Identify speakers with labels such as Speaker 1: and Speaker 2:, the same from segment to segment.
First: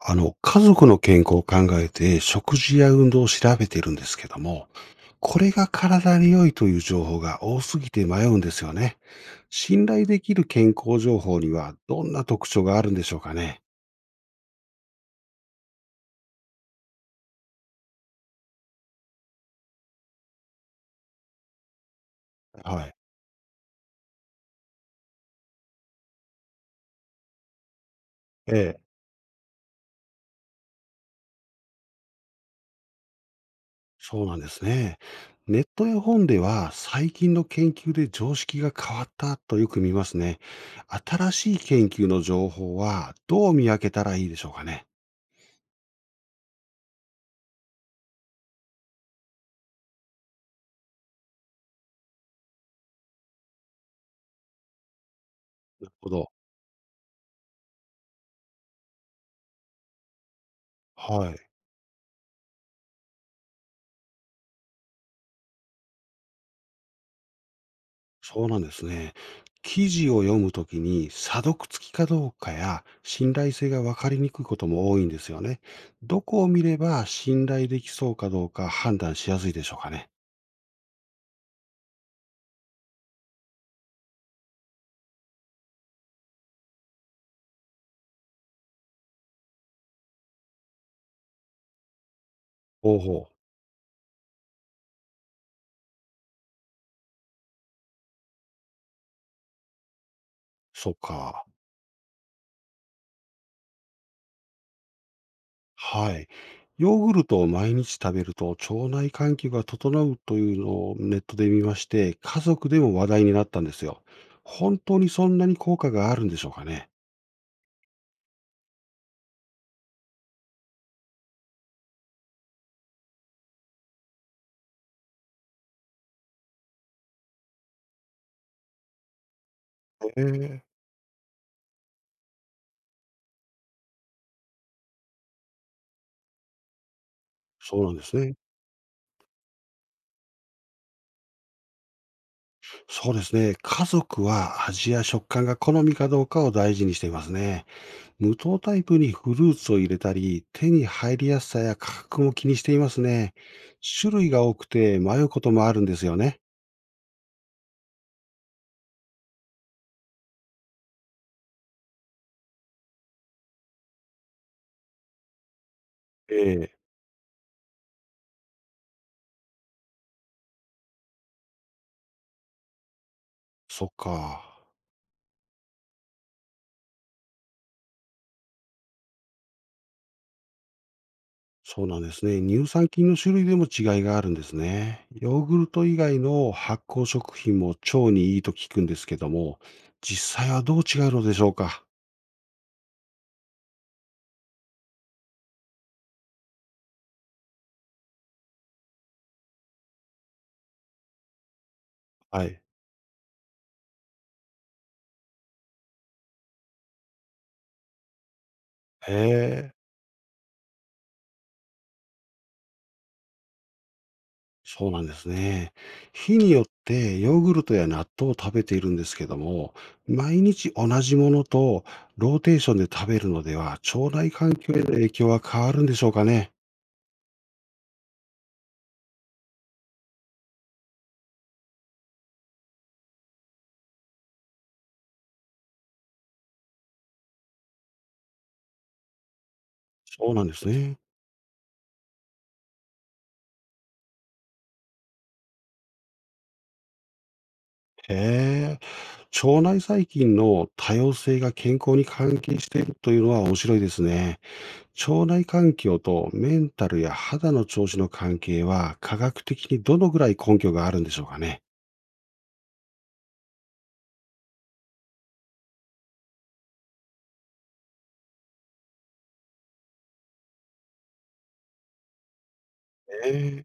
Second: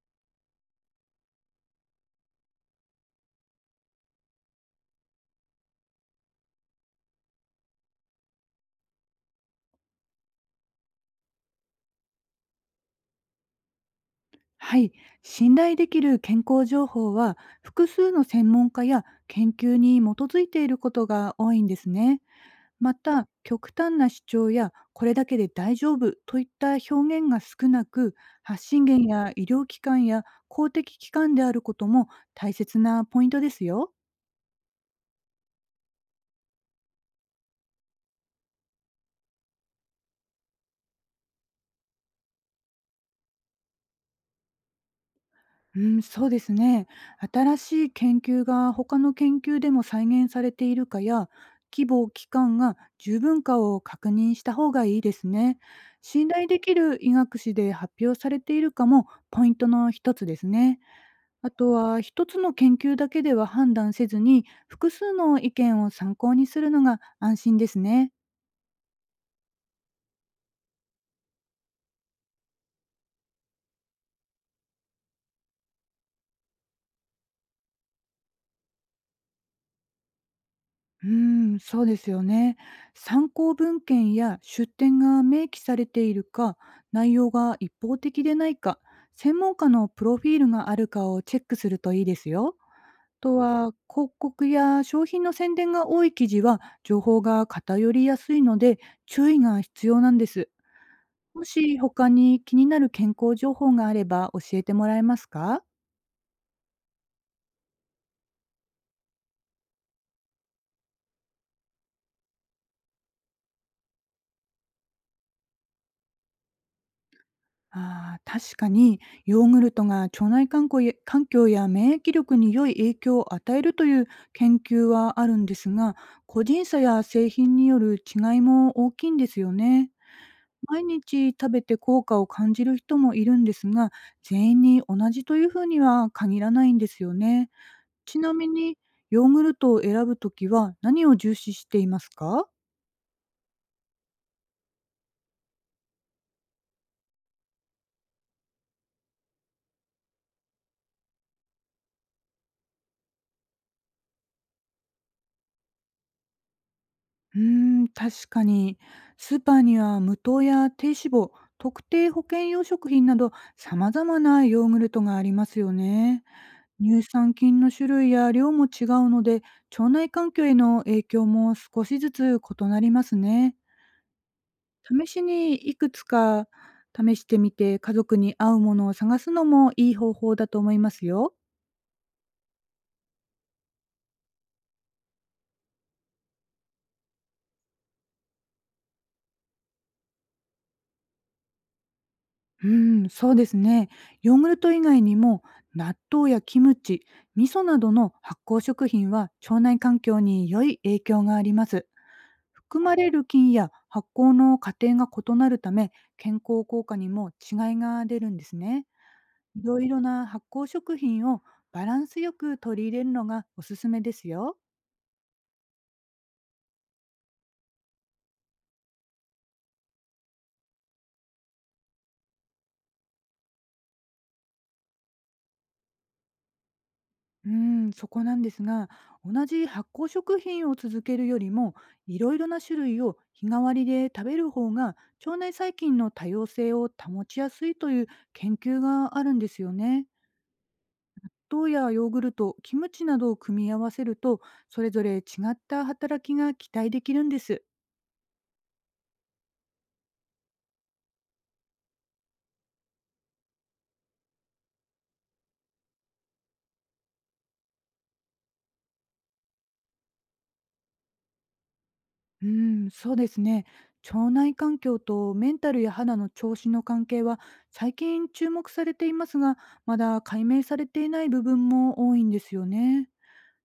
Speaker 1: 家族の健康を考えて食事や運動を調べているんですけども、これが体に良いという情報が多すぎて迷うんですよね。信頼できる健康情報にはどんな特徴があるんでしょうかね。
Speaker 2: はい、信頼できる健康情報は複数の専門家や研究に基づいていることが多いんですね。
Speaker 1: は
Speaker 2: ま
Speaker 1: い。
Speaker 2: た極端な主張やこれだけで大丈夫といった表現が少なく、
Speaker 1: え
Speaker 2: 発信
Speaker 1: え。
Speaker 2: 源や医療機関や公的機関であることも大切なポイントですよ。
Speaker 1: そうなんですね。ネットや本では最近の研究で常識が変わったとよく見ますね。新しい研究の情報はどう見分けたらいいでしょうかね。
Speaker 2: うん、そうですね。新しい研究が他の研究でも再現されているかや、規模、期間が十分かを確認した方がいいですね。
Speaker 1: なるほ
Speaker 2: 信
Speaker 1: ど。
Speaker 2: 頼できる医学誌で発表されているかもポイントの一つですね。
Speaker 1: はい。
Speaker 2: あとは一つの研究だけでは判断せずに、複数の意見を参考にするのが安心ですね。
Speaker 1: そうなんですね。記事を読むときに、査読付きかどうかや信頼性が分かりにくいことも多いんですよね。どこを見れば信頼できそうかどうか判断しやすいでしょうかね。
Speaker 2: うーん、そうですよね。参考文献や出典が明記されているか、内容が一方的でないか、専門家のプロフィールがあるかをチェックするといいですよ。
Speaker 1: ほう
Speaker 2: あ
Speaker 1: ほう。
Speaker 2: とはは、広告や商品の宣伝が多い記事は、情報が偏りやすいので、注意が必要なんです。
Speaker 1: そっ
Speaker 2: も
Speaker 1: か。
Speaker 2: し他に気になる健康情報があれば教えてもらえますか？
Speaker 1: はい。ヨーグルトを毎日食べると腸内環境が整うというのをネットで見まして、家族でも話題になったんですよ。本当にそんなに効果があるんでしょうかね。
Speaker 2: ああ、確かにヨーグルトが腸内環境や免疫力に良い影響を与えるという研究はあるんですが、個人差や製品による違いも大きいんですよね。
Speaker 1: へえ。
Speaker 2: 毎日食べて効果を感じる人もいるんですが、全員に同じというふうには限らないんですよね。
Speaker 1: そうなんです
Speaker 2: ちな
Speaker 1: ね。
Speaker 2: みに、ヨーグルトを選ぶときは何を重視していますか？
Speaker 1: そうですね。家族は味や食感が好みかどうかを大事にしていますね。無糖タイプにフルーツを入れたり、手に入りやすさや価格も気にしていますね。種類が多くて迷うこともあるんですよね。
Speaker 2: うーん、確かに。スーパーには無糖や低脂肪、特定保険用食品など様々なヨーグルトがありますよね。
Speaker 1: ええ。
Speaker 2: 乳酸菌の種類や量も違うので、腸内環境への影響も少しずつ異なりますね。
Speaker 1: そっか。
Speaker 2: 試しにいくつか試してみて、家族に合うものを探すのもいい方法だと思いますよ。
Speaker 1: そうなんですね。乳酸菌の種類でも違いがあるんですね。ヨーグルト以外の発酵食品も腸にいいと聞くんですけども、実際はどう違うのでしょうか。
Speaker 2: うーん、そうですね。ヨーグルト以外にも納豆やキムチ、味噌などの発酵食品は腸内環境に良い影響があります。
Speaker 1: はい。
Speaker 2: 含まれる菌や発酵の過程が異なるため、健康効果にも違いが出るんですね。
Speaker 1: へ
Speaker 2: いろ
Speaker 1: え。
Speaker 2: いろな発酵食品をバランスよく取り入れるのがおすすめですよ。
Speaker 1: そうなんですね。日によってヨーグルトや納豆を食べているんですけども、毎日同じものとローテーションで食べるのでは、腸内環境への影響は変わるんでしょうかね。
Speaker 2: うーん、そこなんですが、同じ発酵食品を続けるよりも、いろいろな種類を日替わりで食べる方が、腸内細菌の多様性を保ちやすいという研究があるんですよね。
Speaker 1: そうなんですね。
Speaker 2: 糖やヨーグルト、キムチなどを組み合わせると、それぞれ違った働きが期待できるんです。
Speaker 1: へえ、腸内細菌の多様性が健康に関係しているというのは面白いですね。腸内環境とメンタルや肌の調子の関係は科学的にどのぐらい根拠があるんでしょうかね。
Speaker 2: うーん、そうですね。腸内環境とメンタルや肌の調子の関係は最近注目されていますが、まだ解明されていない部分も多いんですよね。
Speaker 1: ええ。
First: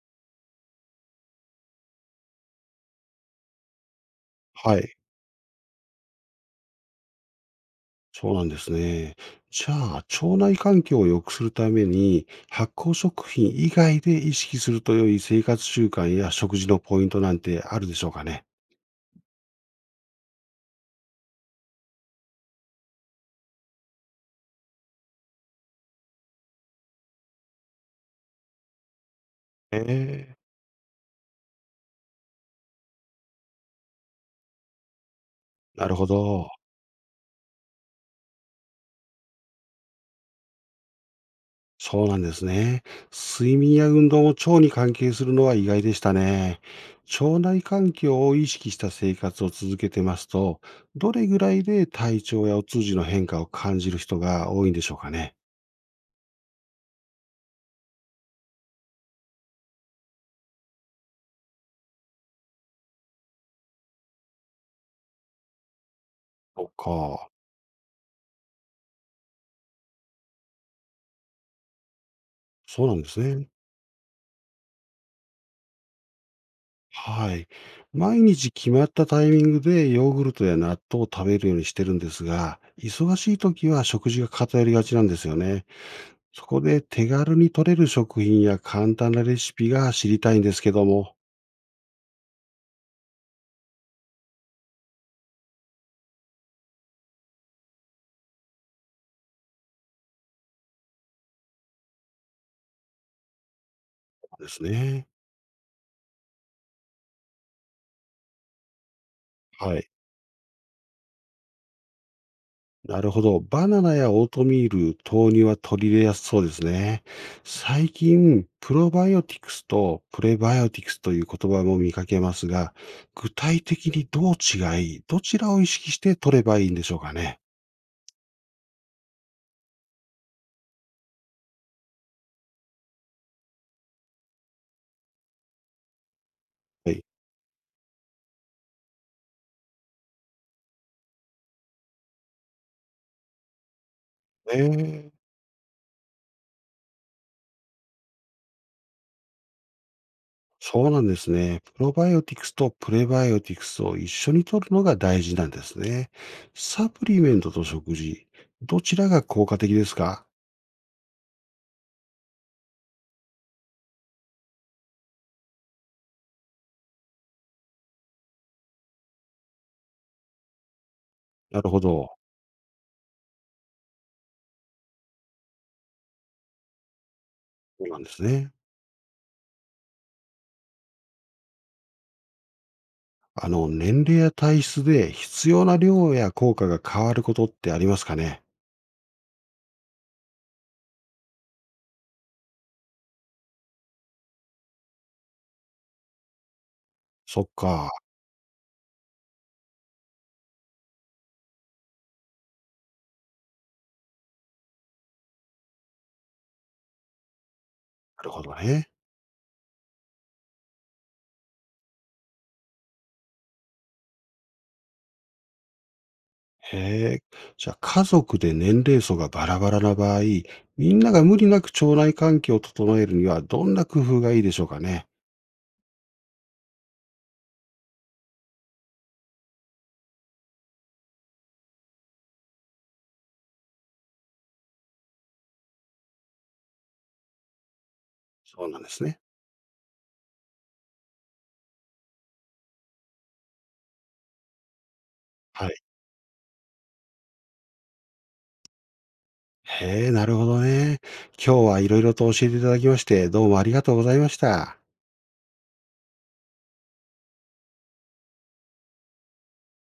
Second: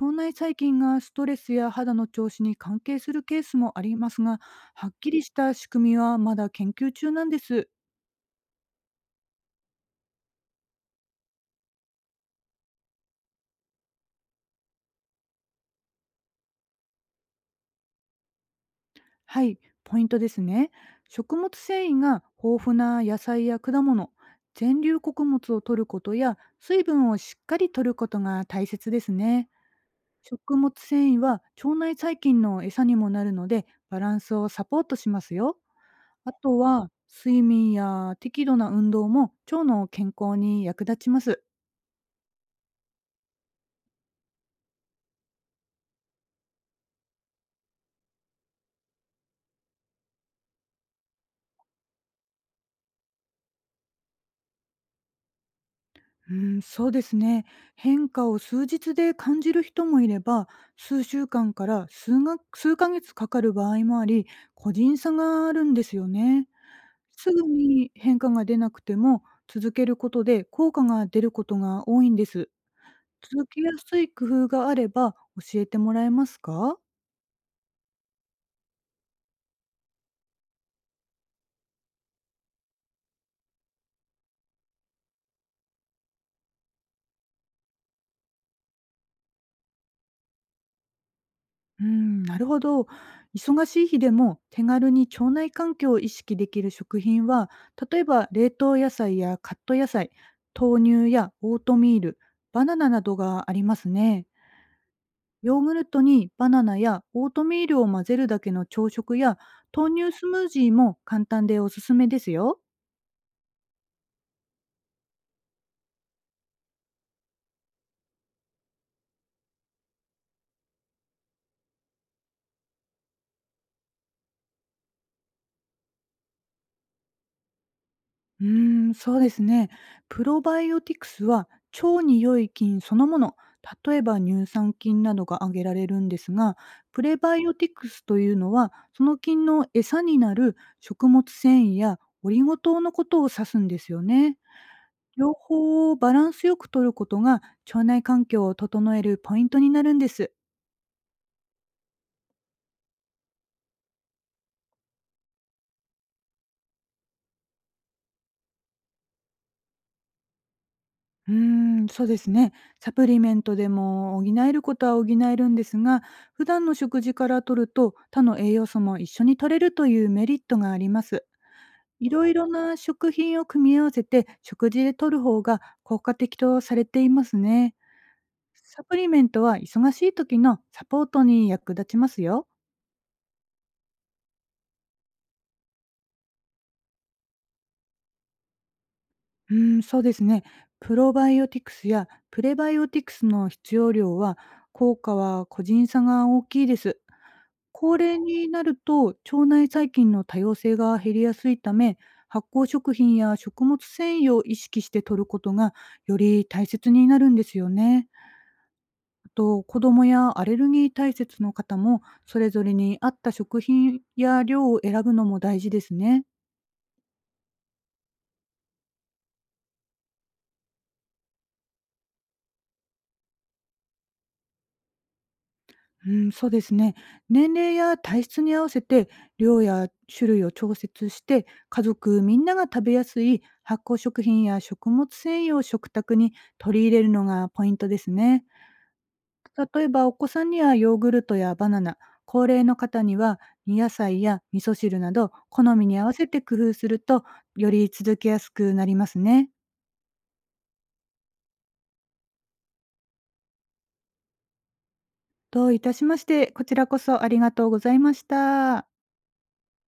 Speaker 2: 腸内細菌がストレスや肌の調子に関係するケースもありますが、
Speaker 1: は
Speaker 2: はっ
Speaker 1: い。
Speaker 2: きりした仕組みはまだ研究中なんです。
Speaker 1: そうなんですね。じゃあ、腸内環境を良くするために、発酵食品以外で意識すると良い生活習慣や食事のポイントなんてあるでしょうかね。
Speaker 2: はい、ポイントですね。食物繊維が豊富な野菜や果物、全粒穀物を摂ることや水分をしっかり摂ることが大切ですね。
Speaker 1: ええ、
Speaker 2: 食物繊維は腸内細菌の餌にもなるので、バランスをサポートしますよ。
Speaker 1: なるほ
Speaker 2: あ
Speaker 1: ど。
Speaker 2: とは睡眠や適度な運動も腸の健康に役立ちます。
Speaker 1: そうなんですね。睡眠や運動も腸に関係するのは意外でしたね。腸内環境を意識した生活を続けてますと、どれぐらいで体調やお通じの変化を感じる人が多いんでしょうかね。
Speaker 2: うん、そうですね。変化を数日で感じる人もいれば、数週間から数ヶ月かかる場合もあり、個人差があるんですよね。
Speaker 1: そっか。
Speaker 2: すぐに変化が出なくても、続けることで効果が出ることが多いんです。
Speaker 1: そうなんです
Speaker 2: 続
Speaker 1: ね。
Speaker 2: けやすい工夫があれば教えてもらえますか？
Speaker 1: はい。毎日決まったタイミングでヨーグルトや納豆を食べるようにしてるんですが、忙しい時は食事が偏りがちなんですよね。そこで手軽に取れる食品や簡単なレシピが知りたいんですけども。
Speaker 2: うん、なるほど。忙しい日でも手軽に腸内環境を意識できる食品は、例えば冷凍野菜やカット野菜、豆乳やオートミール、バナナなどがありますね。
Speaker 1: ですね。
Speaker 2: ヨーグルトにバナナやオートミールを混ぜるだけの朝食や
Speaker 1: はい。
Speaker 2: 豆乳スムージーも簡単でおすすめですよ。
Speaker 1: なるほど。バナナやオートミール、豆乳は取り入れやすそうですね。最近、プロバイオティクスとプレバイオティクスという言葉も見かけますが、具体的にどう違い、どちらを意識して取ればいいんでしょうかね。
Speaker 2: うーん、そうですね。プロバイオティクスは腸に良い菌そのもの、例えば乳酸菌などが挙げられるんですが、
Speaker 1: は
Speaker 2: プ
Speaker 1: い。
Speaker 2: レバイオティクスというのは、その菌の餌になる食物繊維やオリゴ糖のことを指すんですよね。
Speaker 1: えー
Speaker 2: 両方をバランスよく摂ることが腸内環境を整えるポイントになるんです。
Speaker 1: そうなんですね。プロバイオティクスとプレバイオティクスを一緒に取るのが大事なんですね。サプリメントと食事、どちらが効果的ですか？
Speaker 2: うーん、そうですね。サプリメントでも補えることは補えるんですが、普段の食事から摂ると他の栄養素も一緒に摂れるというメリットがあります。
Speaker 1: なるほ
Speaker 2: い
Speaker 1: ど。
Speaker 2: ろいろな食品を組み合わせて食事で摂る方が効果的とされていますね。
Speaker 1: そうなんですね。
Speaker 2: サプリメントは忙しい時のサポートに役立ちますよ。
Speaker 1: 年齢や体質で必要な量や効果が変わることってありますかね？
Speaker 2: うん、そうですね。プロバイオティクスやプレバイオティクスの必要量は、効果は個人差が大きいです。
Speaker 1: そっか。
Speaker 2: 高齢になると腸内細菌の多様性が減りやすいため、発酵食品や食物繊維を意識して摂ることがより大切になるんですよね。
Speaker 1: なるほどね。
Speaker 2: あと、子どもやアレルギー体質の方もそれぞれに合った食品や量を選ぶのも大事ですね。
Speaker 1: へえ。じゃあ、家族で年齢層がバラバラな場合、みんなが無理なく腸内環境を整えるにはどんな工夫がいいでしょうかね？
Speaker 2: うん、そうですね。年齢や体質に合わせて量や種類を調節して、家族みんなが食べやすい発酵食品や食物繊維を食卓に取り入れるのがポイントですね。
Speaker 1: そうなんですね。
Speaker 2: 例えばお子さんにはヨーグルトやバナナ、高齢の方には煮野菜や味噌汁など、好
Speaker 1: はい。
Speaker 2: みに合わせて工夫するとより続けやすくなりますね。
Speaker 1: へえ、なるほどね。今日はいろいろと教えていただきまして、どうもありがとうございました。
Speaker 2: どういたしまして。こちらこそありがとうございました。